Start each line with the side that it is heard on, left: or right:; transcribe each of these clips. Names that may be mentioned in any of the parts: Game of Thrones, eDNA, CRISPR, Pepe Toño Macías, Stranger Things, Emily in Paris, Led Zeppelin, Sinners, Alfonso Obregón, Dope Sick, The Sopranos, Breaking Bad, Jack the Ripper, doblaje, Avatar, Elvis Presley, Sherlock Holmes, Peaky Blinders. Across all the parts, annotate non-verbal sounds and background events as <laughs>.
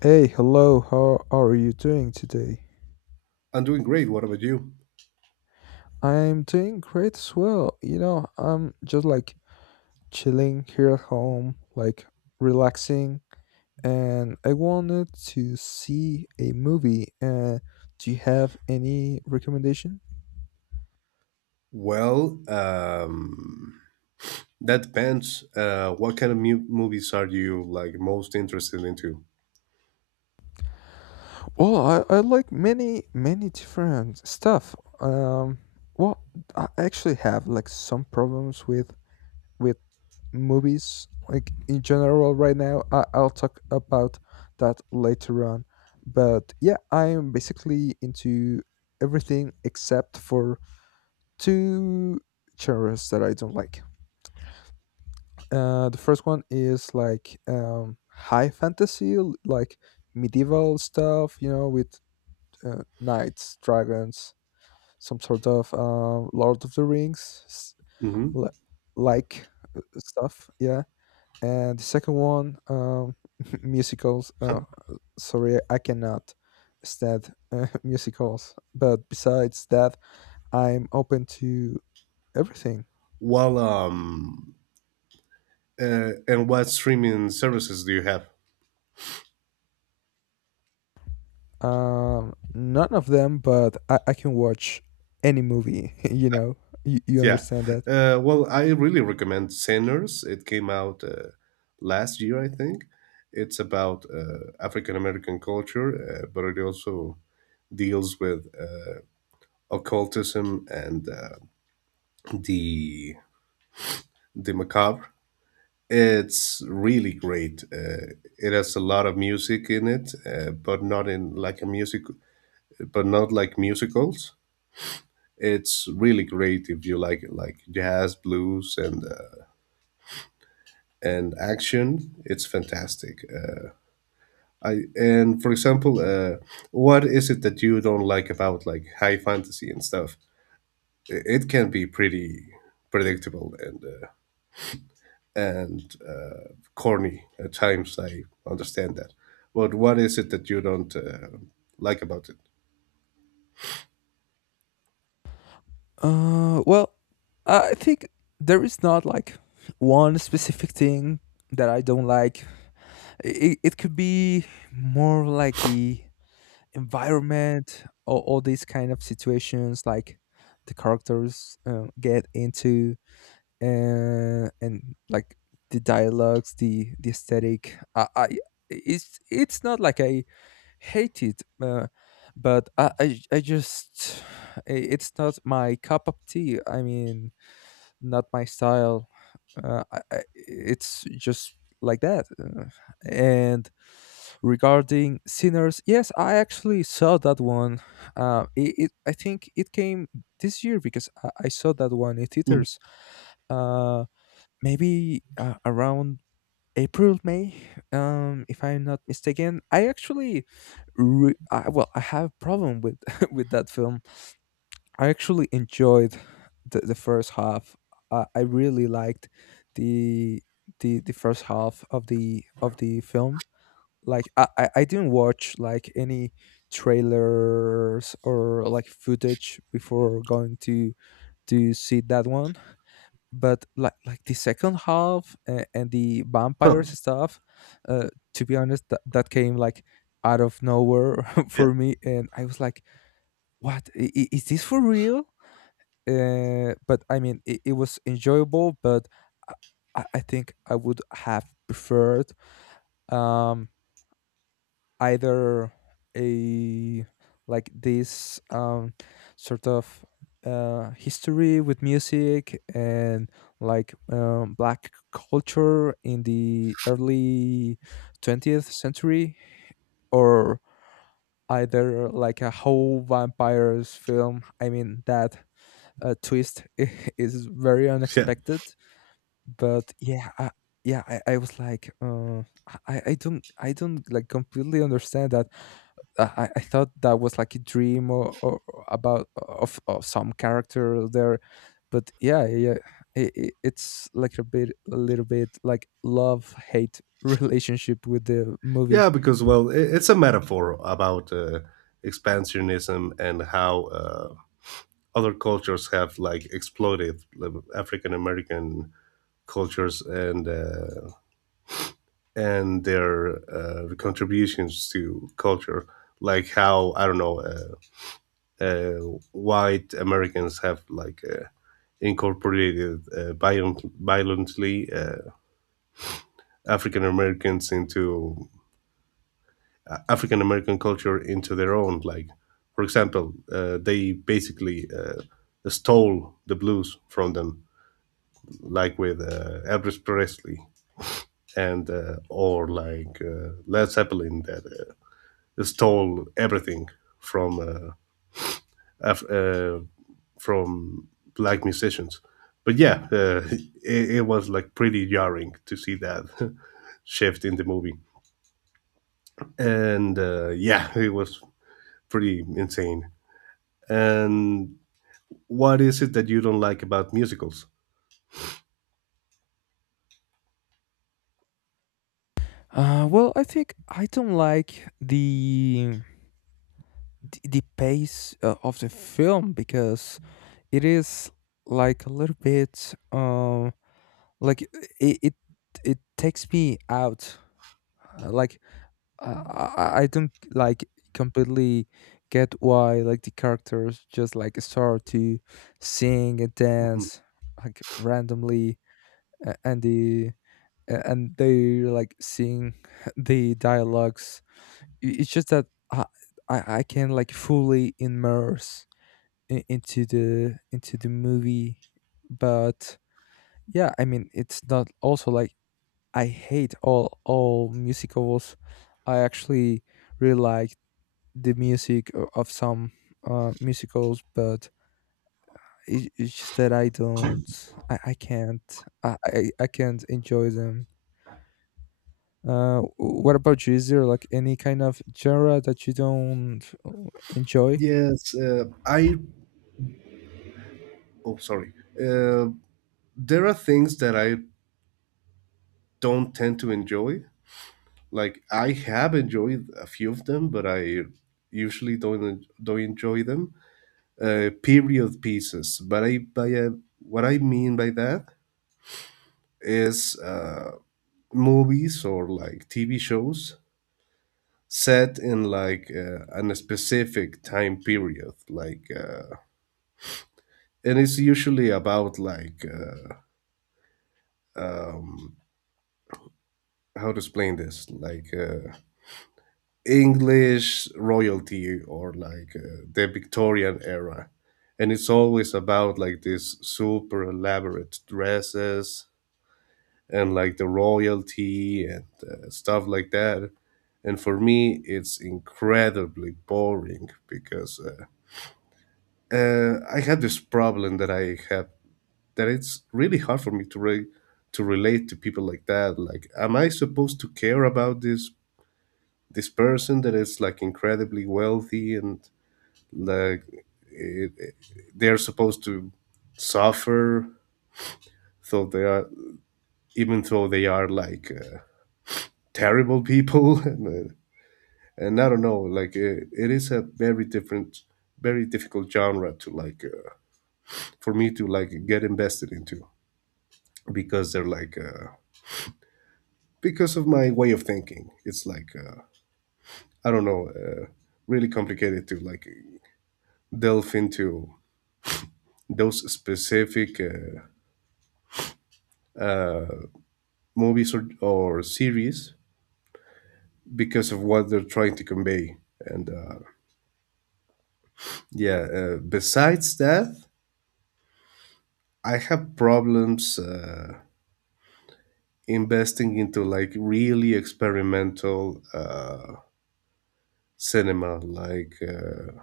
left: Hey, hello, how are you doing today?
right: I'm doing great. What about you?
left: I'm doing great as well. You know, I'm just like chilling here at home, like relaxing, and I wanted to see a movie. Do you have any recommendation?
right: Well, um, that depends. What kind of movies are you like most interested into?
left: Well, I like many, many different stuff. Um, well, I actually have like some problems with with movies like in general right now. I'll talk about that later on, but yeah, I'm basically into everything except for two genres that I don't like. The first one is like high fantasy, like medieval stuff, you know, with knights, dragons, some sort of Lord of the Rings
right: Hmm.
left: li- like stuff, yeah. And the second one, <laughs> musicals. Sorry, I cannot stand <laughs> musicals, but besides that, I'm open to everything.
right: Well, um, and what streaming services do you have?
left: None of them, but I can watch any movie <laughs> you know, you
right: Yeah.
left: understand that.
right: Well, I really recommend Sinners. It came out last year, I think. It's about African American culture, but it also deals with occultism and the the macabre. It's really great. It has a lot of music in it, but not in like a music, but not like musicals. It's really great if you like jazz, blues, and action. It's fantastic. I and for example, what is it that you don't like about like high fantasy and stuff? It can be pretty predictable and corny at times. I understand that. But what is it that you don't like about it?
left: Well, I think there is not like one specific thing that I don't like. It could be more like the environment, all these kind of situations like the characters get into, and like the dialogues, the aesthetic. I, it's not like I hate it, but I just it's not my cup of tea. I mean, not my style. It's just like that. And regarding Sinners, yes, I actually saw that one. It, it I think it came this year, because I saw that one in
right: Mm.
left: theaters. uh, Maybe around April, May, if I'm not mistaken. I actually well, I have problem with <laughs> with that film. I actually enjoyed the first half. I really liked the the first half of the film. Like I didn't watch like any trailers or like footage before going to see that one. But like the second half, and the
right: Huh.
left: vampires stuff. To be honest, that came like out of nowhere <laughs>
right: Yeah,
left: for me, and I was like, "What is this for real?" But I mean, it was enjoyable, but I, I think I would have preferred um, either a like this sort of history with music and like black culture in the early 20th century, or either like a whole vampires film. I mean, that twist <laughs> is very
right: yeah,
left: unexpected. But yeah, yeah, I was like, I don't, completely understand that. I thought that was like a dream or about of some character there, but yeah, yeah, it's like a bit, a little bit like love hate <laughs> relationship with the movie.
right: yeah. Because well, I it's a metaphor about expansionism and how other cultures have like exploded like, African American cultures and their contributions to culture. Like how I don't know uh, white Americans have like incorporated violently African Americans into African American culture into their own. Like, for example, they basically stole the blues from them, like with Elvis Presley and or like Led Zeppelin that stole everything from uh, Af- uh, from black musicians. But yeah, <laughs> it was like pretty jarring to see that <laughs> shift in the movie. And yeah, it was pretty insane. And what is it that you don't like about musicals?
left: Well, I think I don't like the pace of the film because it is like a little bit. Like it it, it takes me out. Like I, I don't like completely get why like the characters just like start to sing and
right: Mhm.
left: dance like randomly. a- and the and they like sing <laughs> the dialogues. It's just that i I can like fully immerse into the movie. But yeah, I mean, it's not also like I hate all musicals. I actually really like the music of some musicals, but it's just that I don't, I can't, I can't enjoy them. What about you? Is there like any kind of genre that you don't enjoy?
right: Yes, sorry. uh, there are things that I don't tend to enjoy. Like I have enjoyed a few of them, but I usually don't enjoy them. Period pieces. But I by what I mean by that is movies or like TV shows set in like an specific time period like and it's usually about like um, how to explain this like english royalty or like the victorian era and it's always about like these super elaborate dresses and like the royalty and stuff like that. And for me, it's incredibly boring because I had this problem that I have that it's really hard for me to to relate to people like that. Like, am I supposed to care about this person that is like incredibly wealthy and like it, it- they're supposed to suffer so they are even though they are like terrible people <laughs> and I don't know, like it is a very different, very difficult genre to like for me to like get invested into because they're like because of my way of thinking. It's like I don't know, really complicated to like delve into those specific movies or series because of what they're trying to convey. And yeah, besides that, I have problems. Investing into like really experimental cinema,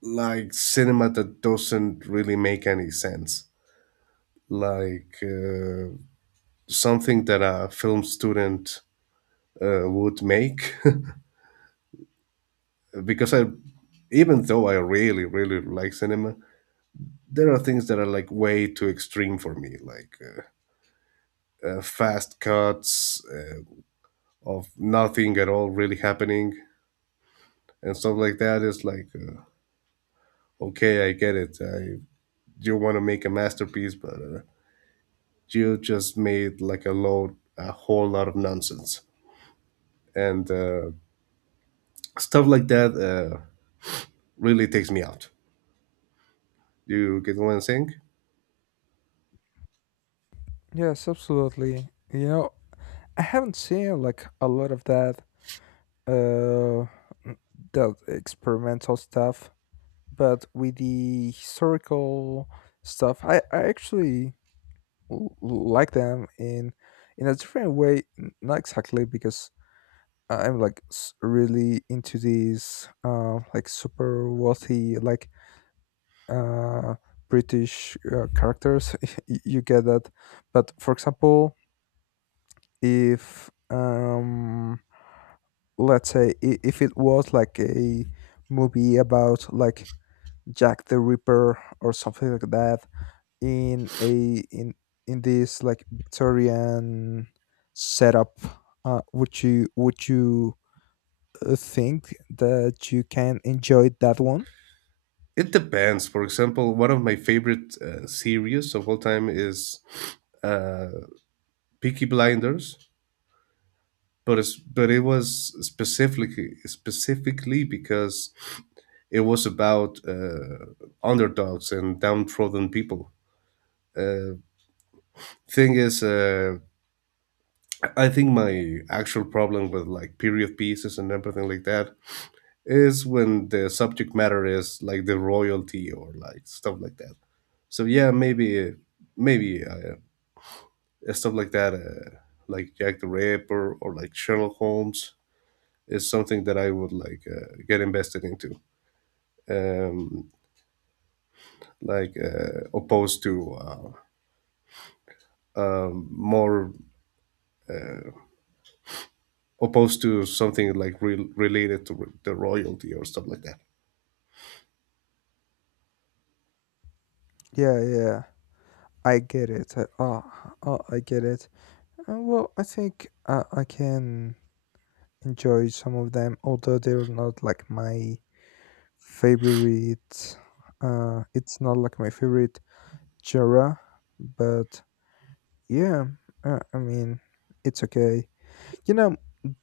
right: like cinema that doesn't really make any sense, like something that a film student would make. <laughs> Because I, even though I really like cinema, there are things that are like way too extreme for me, like. Fast cuts of nothing at all really happening and stuff like that is like okay, I get it. I you want to make a masterpiece, but you just made like a whole lot of nonsense, and stuff like that really takes me out. You get what I'm saying?
left: Yes, absolutely. You know, I haven't seen like a lot of that uh that experimental stuff, but with the historical stuff, I actually like them in a different way. Not exactly because I'm like really into these like super wealthy, like uh British characters <laughs> You get that, but for example, if let's say, if it was like a movie about like Jack the Ripper or something like that in a in in this like Victorian setup, would you think that you can enjoy that one?
right: It depends. For example, one of my favorite series of all time is uh, Peaky Blinders, but it was specifically because it was about underdogs and downtrodden people. Uh, Thing is I think my actual problem with like period pieces and everything like that is when the subject matter is like the royalty or like stuff like that so yeah maybe stuff like that like jack the ripper or like sherlock holmes is something that I would like get invested into um opposed to more opposed to something like related to the royalty or stuff like that.
left: Yeah, yeah. I get it. Oh, oh, I get it. Well, I think I can enjoy some of them, although they're not like my favorite. It's not like my favorite genre, but yeah, I mean, it's okay. You know,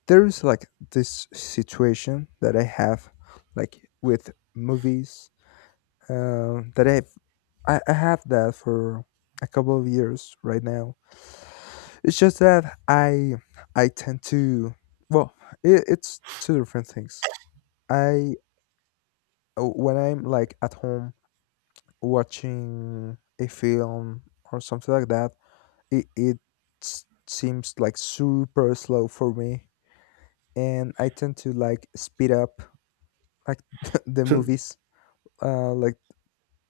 left: there's like this situation that I have, like with movies, that I've, I have that for a couple of years right now. It's just that I tend to, well, it's two different things. I When I'm like at home watching a film or something like that, it seems like super slow for me, and I tend to like speed up like <laughs> the movies, like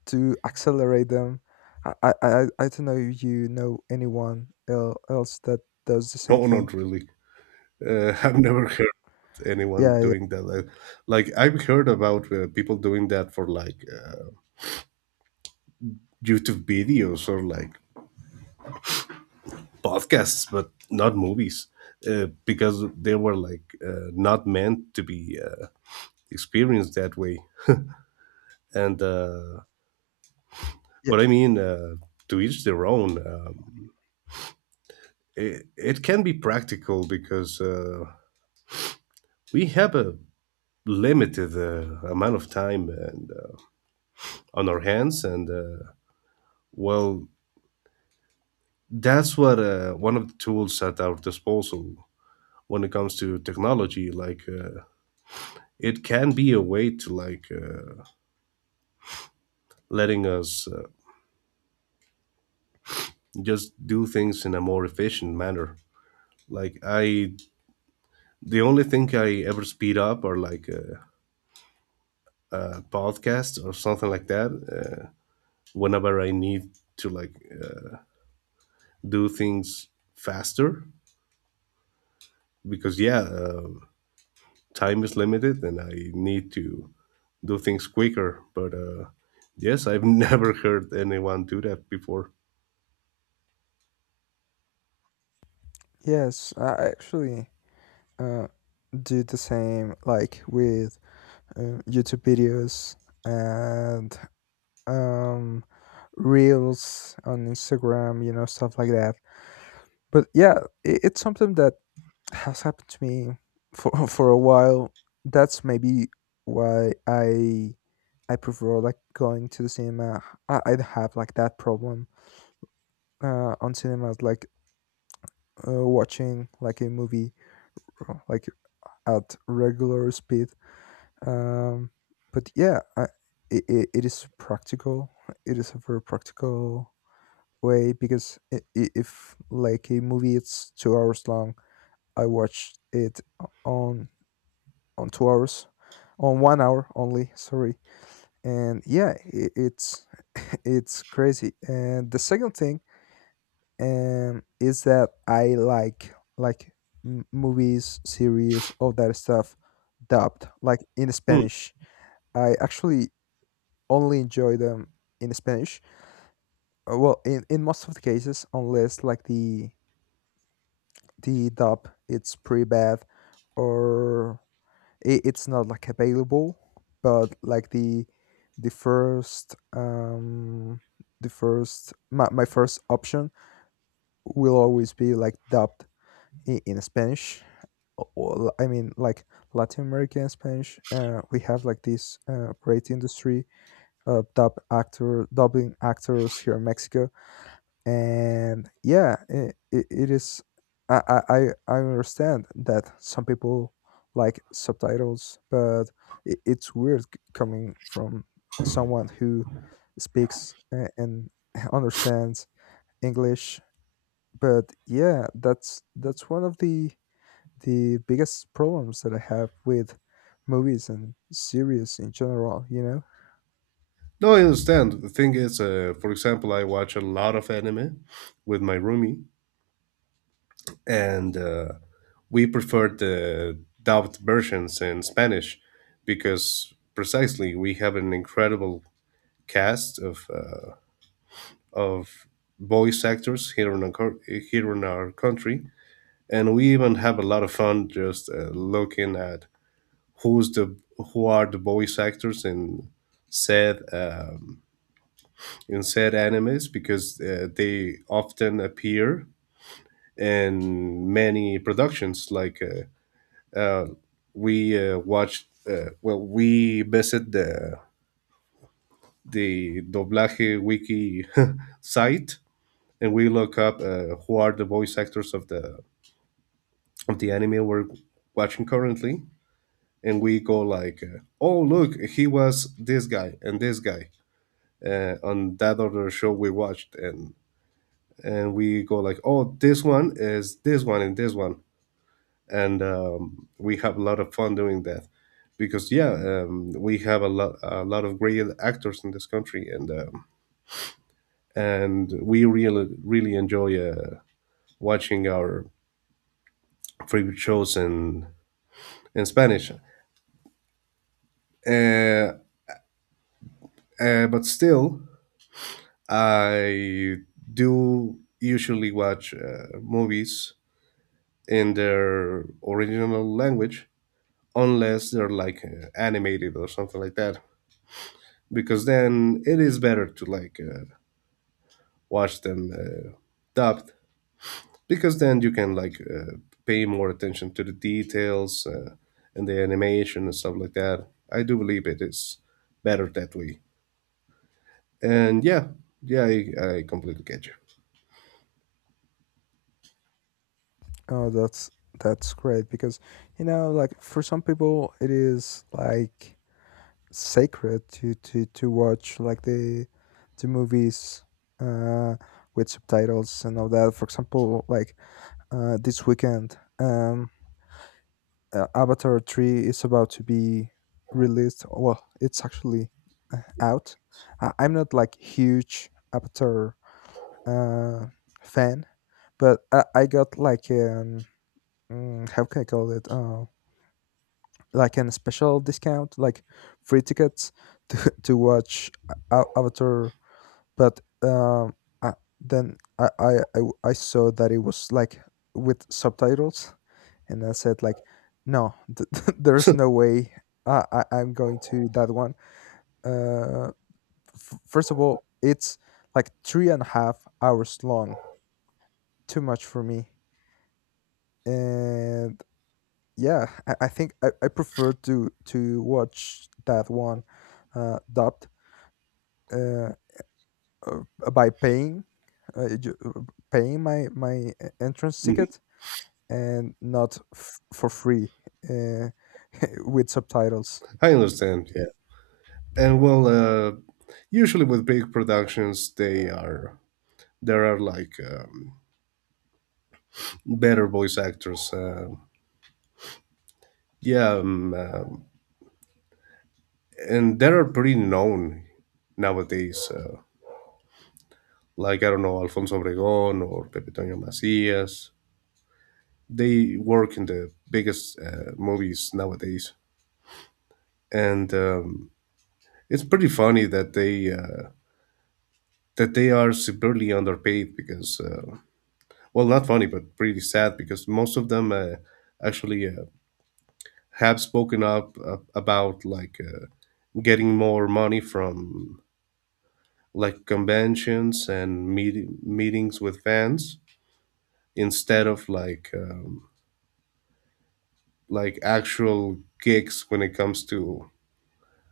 left: to accelerate them. I don't know if you know anyone else that does the same
right: No,
left: thing.
right: not really. <laughs> I've never heard anyone
left: Yeah, yeah,
right: doing that. Like, I've heard about people doing that for like YouTube videos or like podcasts, but not movies, because they were like not meant to be experienced that way. And
left: yeah.
right: but I mean, to each their own. It it can be practical because we have a limited amount of time and on our hands and. Well, that's what one of the tools at our disposal when it comes to technology. Like it can be a way to like letting us just do things in a more efficient manner. Like I, the only thing I ever speed up are like a podcasts or something like that. Whenever I need to like uh, do things faster, because yeah, time is limited and I need to do things quicker. But yes, I've <laughs> never heard anyone do that before.
left: Yes, I actually uh, do the same, like with YouTube videos and um, reels on Instagram, you know, stuff like that. But yeah, it's something that has happened to me for <laughs> for a while. That's maybe why I prefer like going to the cinema. I have like that problem on cinemas, like watching like a movie, like at regular speed. Um, but yeah, I, it is practical. It is a very practical way because if like a movie it's 2 hours long, I watch it on on 2 hours, on 1 hour only. Sorry, and yeah, I it's <laughs> it's crazy. And the second thing is that I like movies, series, all that stuff dubbed, like in
right: Hmm.
left: Spanish. I actually only enjoy them in Spanish. Well, in most of the cases, unless like the dub it's pretty bad, or it's not like available, but like the first um my first option will always be like dubbed in Spanish. I mean, like Latin American Spanish, we have like this great industry of dubbing actors here in Mexico. And yeah, it is I understand that some people like subtitles, but it's weird coming from someone who speaks and <laughs> understands English. But yeah, that's one of the biggest problems that I have with movies and series in general, you know.
right: No, I understand. The thing is, for example, I watch a lot of anime with my roomie, and we prefer the dubbed versions in Spanish because precisely we have an incredible cast of of voice actors here in our country, and we even have a lot of fun just looking at who's the who are the voice actors said um, in said animes because they often appear in many productions. Like uh, uh, we watched, well, we visit the doblaje wiki <laughs> site and we look up who are the voice actors of the anime we're watching currently and we go like oh look he was this guy and this guy on that other show we watched and we go like oh this one is this one and we have a lot of fun doing that because yeah we have a lot of great actors in this country and we really enjoy watching our favorite shows in Spanish uh, but still I do usually watch movies in their original language unless they're like animated or something like that because then it is better to like watch them dubbed because then you can like pay more attention to the details and the animation and stuff like that I do believe it is better that way and yeah yeah I completely get you.
left: Oh, that's great, because you know, like for some people it is like sacred to watch like the movies uh with subtitles and all that. For example, like this weekend, Avatar 3 is about to be released. Well, it's actually out. I'm not like huge Avatar uh fan, but I got like how can I call it, like an special discount, like free tickets to <laughs> to watch Avatar. But I, then I saw that it was like with subtitles, and I said like, no, <laughs> there's no
right: <laughs>
left: way I'm going to that one. Uh, First of all, it's like 3.5 hours long. Too much for me, and yeah, I think I prefer to watch that one dubbed, uh by uh, ju- uh, paying my entrance
right: Mhm.
left: ticket, and not for free, uh, <laughs> with subtitles.
right: I understand, yeah. And well usually with big productions they are there are like better voice actors. Yeah, and they are pretty known nowadays. Like I don't know Alfonso Obregón or Pepe Toño Macías. They work in the biggest movies nowadays, and it's pretty funny that they are severely underpaid because well, not funny but pretty sad because most of them actually have spoken up about like. Getting more money from like conventions and meetings with fans instead of like actual gigs when it comes to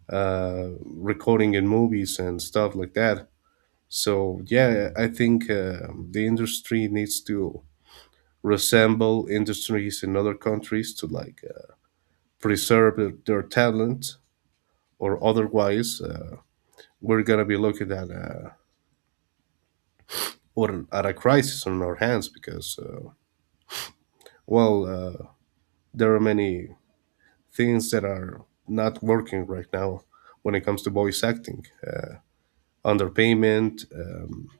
right: recording in movies and stuff like that. So yeah, I think the industry needs to resemble industries in other countries to like preserve their talent, or otherwise we're gonna be looking at a or at a crisis on our hands because well, there are many things that are not working right now when it comes to voice acting, underpayment, um,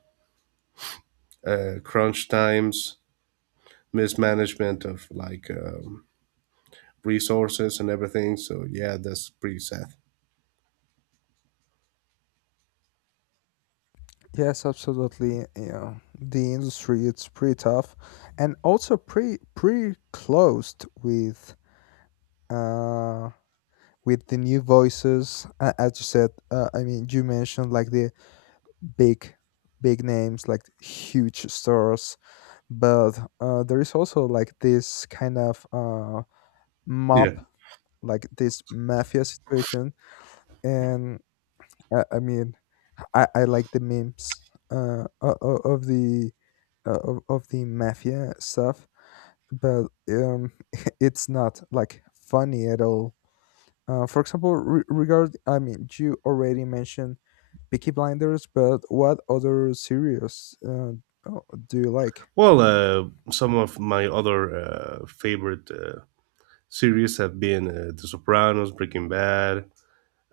right: uh, crunch times, mismanagement of like resources and everything. So, yeah, that's pretty sad.
left: Yes, absolutely. You know, the industry it's pretty tough, and also pretty, pretty closed uh with the new voices, as you said, I mean, you mentioned like the big, big names, like huge stores, but there is also like this kind of
right: Yeah.
left: mob, like this mafia situation. And I mean, I like the memes of the of the mafia stuff. But <laughs> it's not like funny at all. For example, re- regard I mean, you already mentioned Peaky Blinders, but what other series, oh, do you like?
right: Well, some of my other favorite series have been The Sopranos, Breaking Bad,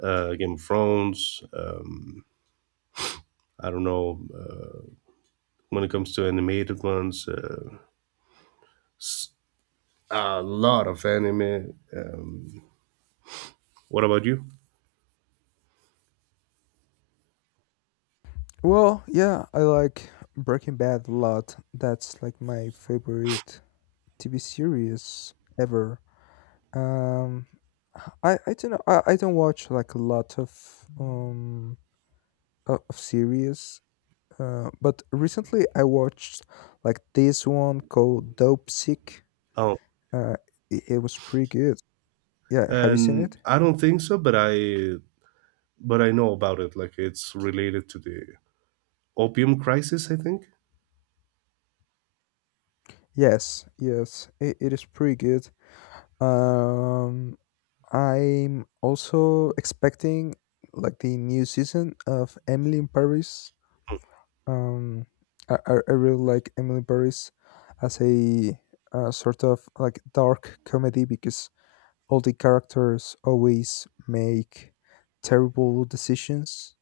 right: Game of Thrones. I don't know when it comes to animated ones. A lot of anime. What about you?
left: Well, yeah, I like Breaking Bad a lot. That's like my favorite TV series ever. Um, I don't know. I don't watch like a lot of of series. But recently I watched like this one called Dope Sick.
right: Oh,
left: Uh, it was pretty good. Yeah, have you seen
right: and
left: it?
right: I don't think so, but I know about it. Like it's related to the opium crisis, I think.
left: Yes, yes, it is pretty good. Um, I'm also expecting like the new season of Emily in Paris. Um, I really like Emily in Paris as a sort of like dark comedy because all the characters always make terrible decisions,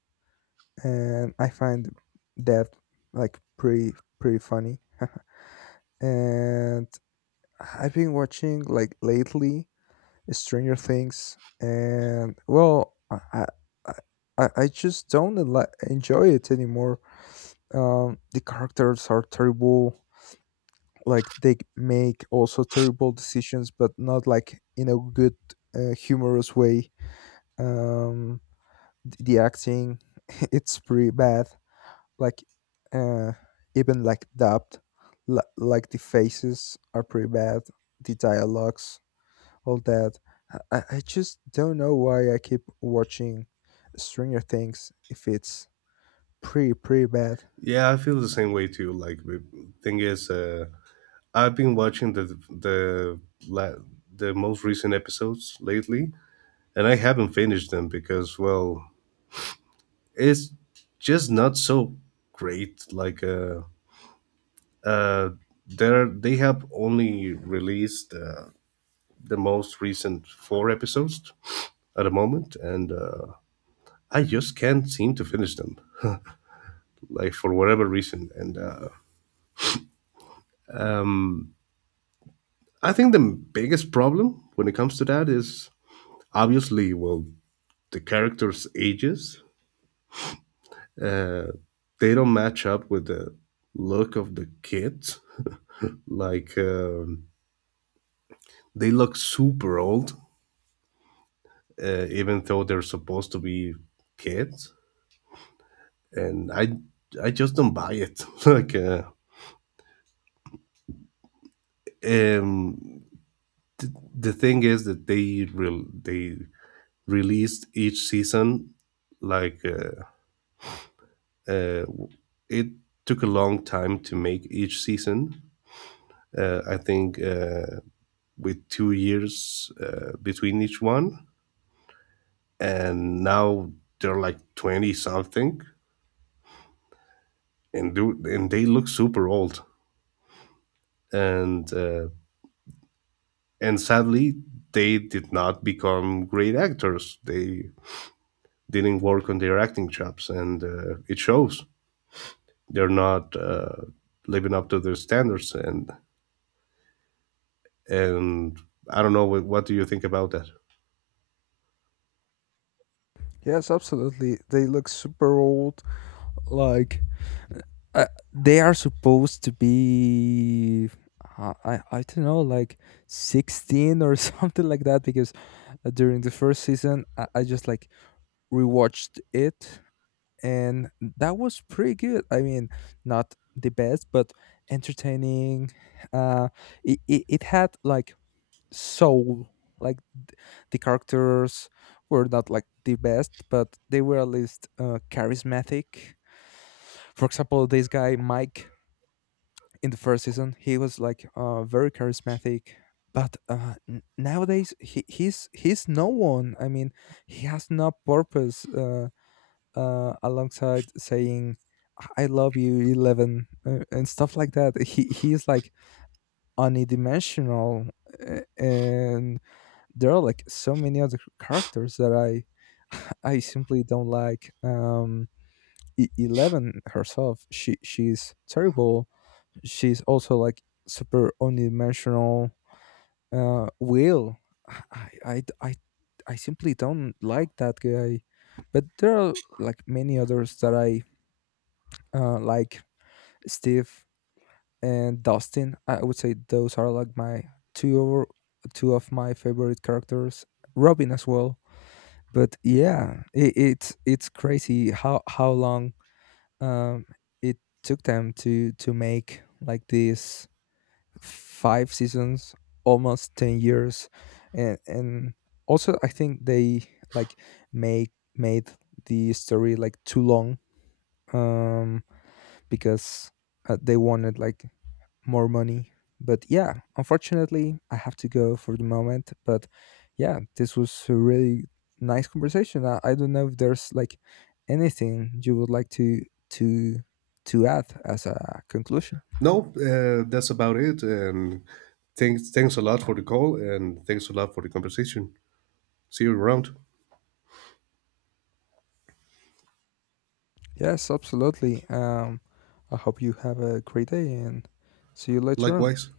left: and I find that like pretty, pretty funny <laughs> and I've been watching, like, lately Stranger Things, and well, I, I just don't enjoy it anymore. The characters are terrible. Like they make also terrible decisions, but not like in a good, humorous way. Um, the acting, <laughs> it's pretty bad. Like, uh, even like dubbed, like the faces are pretty bad. The dialogues, all that. I just don't know why I keep watching Stranger Things if it's pretty, pretty bad.
right: Yeah, I feel the same way too. Like the thing is, I've been watching the la- the most recent episodes lately, and I haven't finished them because well, it's just not so great. Like uh, there they have only released. The most recent four episodes at the moment, and I just can't seem to finish them, like for whatever reason. And I think the biggest problem when it comes to that is obviously, well, the characters' ages uh, they don't match up with the look of the kids. Like they look super old, even though they're supposed to be kids, and I just don't buy it. <laughs> Like. Um th- the thing is that they released each season like uh, it took a long time to make each season I think uh, with 2 years between each one and now they're like 20 something and do and they look super old and uh, and sadly they did not become great actors they didn't work on their acting chops and it shows they're not living up to their standards and I don't know what do you think about that?
left: Yes, absolutely. They look super old. Like, uh, they are supposed to be. I don't know, like 16 or <laughs> something like that, because during the first season, I just like rewatched it, and that was pretty good. I mean, not the best, but entertaining. Uh, it had like soul. Like the characters were not like the best, but they were at least charismatic. For example, this guy Mike in the first season, he was like very charismatic. But nowadays, he's no one. I mean, he has no purpose. Alongside saying, "I love you, Eleven," and stuff like that. He's like unidimensional, and there are like so many other characters that I <laughs> I simply don't like. Eleven herself, she's terrible. She's also like super unidimensional. Will, I I I I simply don't like that guy. But there are like many others that I like, Steve and Dustin. I would say those are like my two two of my favorite characters. Robin as well. But yeah, it's crazy how long um, it took them to make like these five seasons, almost 10 years. And also I think they like make made the story like too long, um because they wanted like more money. But yeah, unfortunately, I have to go for the moment. But yeah, this was a really nice conversation. I don't know if there's like anything you would like to to add as a conclusion.
right: No that's about it. And thanks a lot for the call and thanks a lot for the conversation. See you around.
left: Yes, absolutely. I hope you have a great day, and see you later on.
right: Likewise.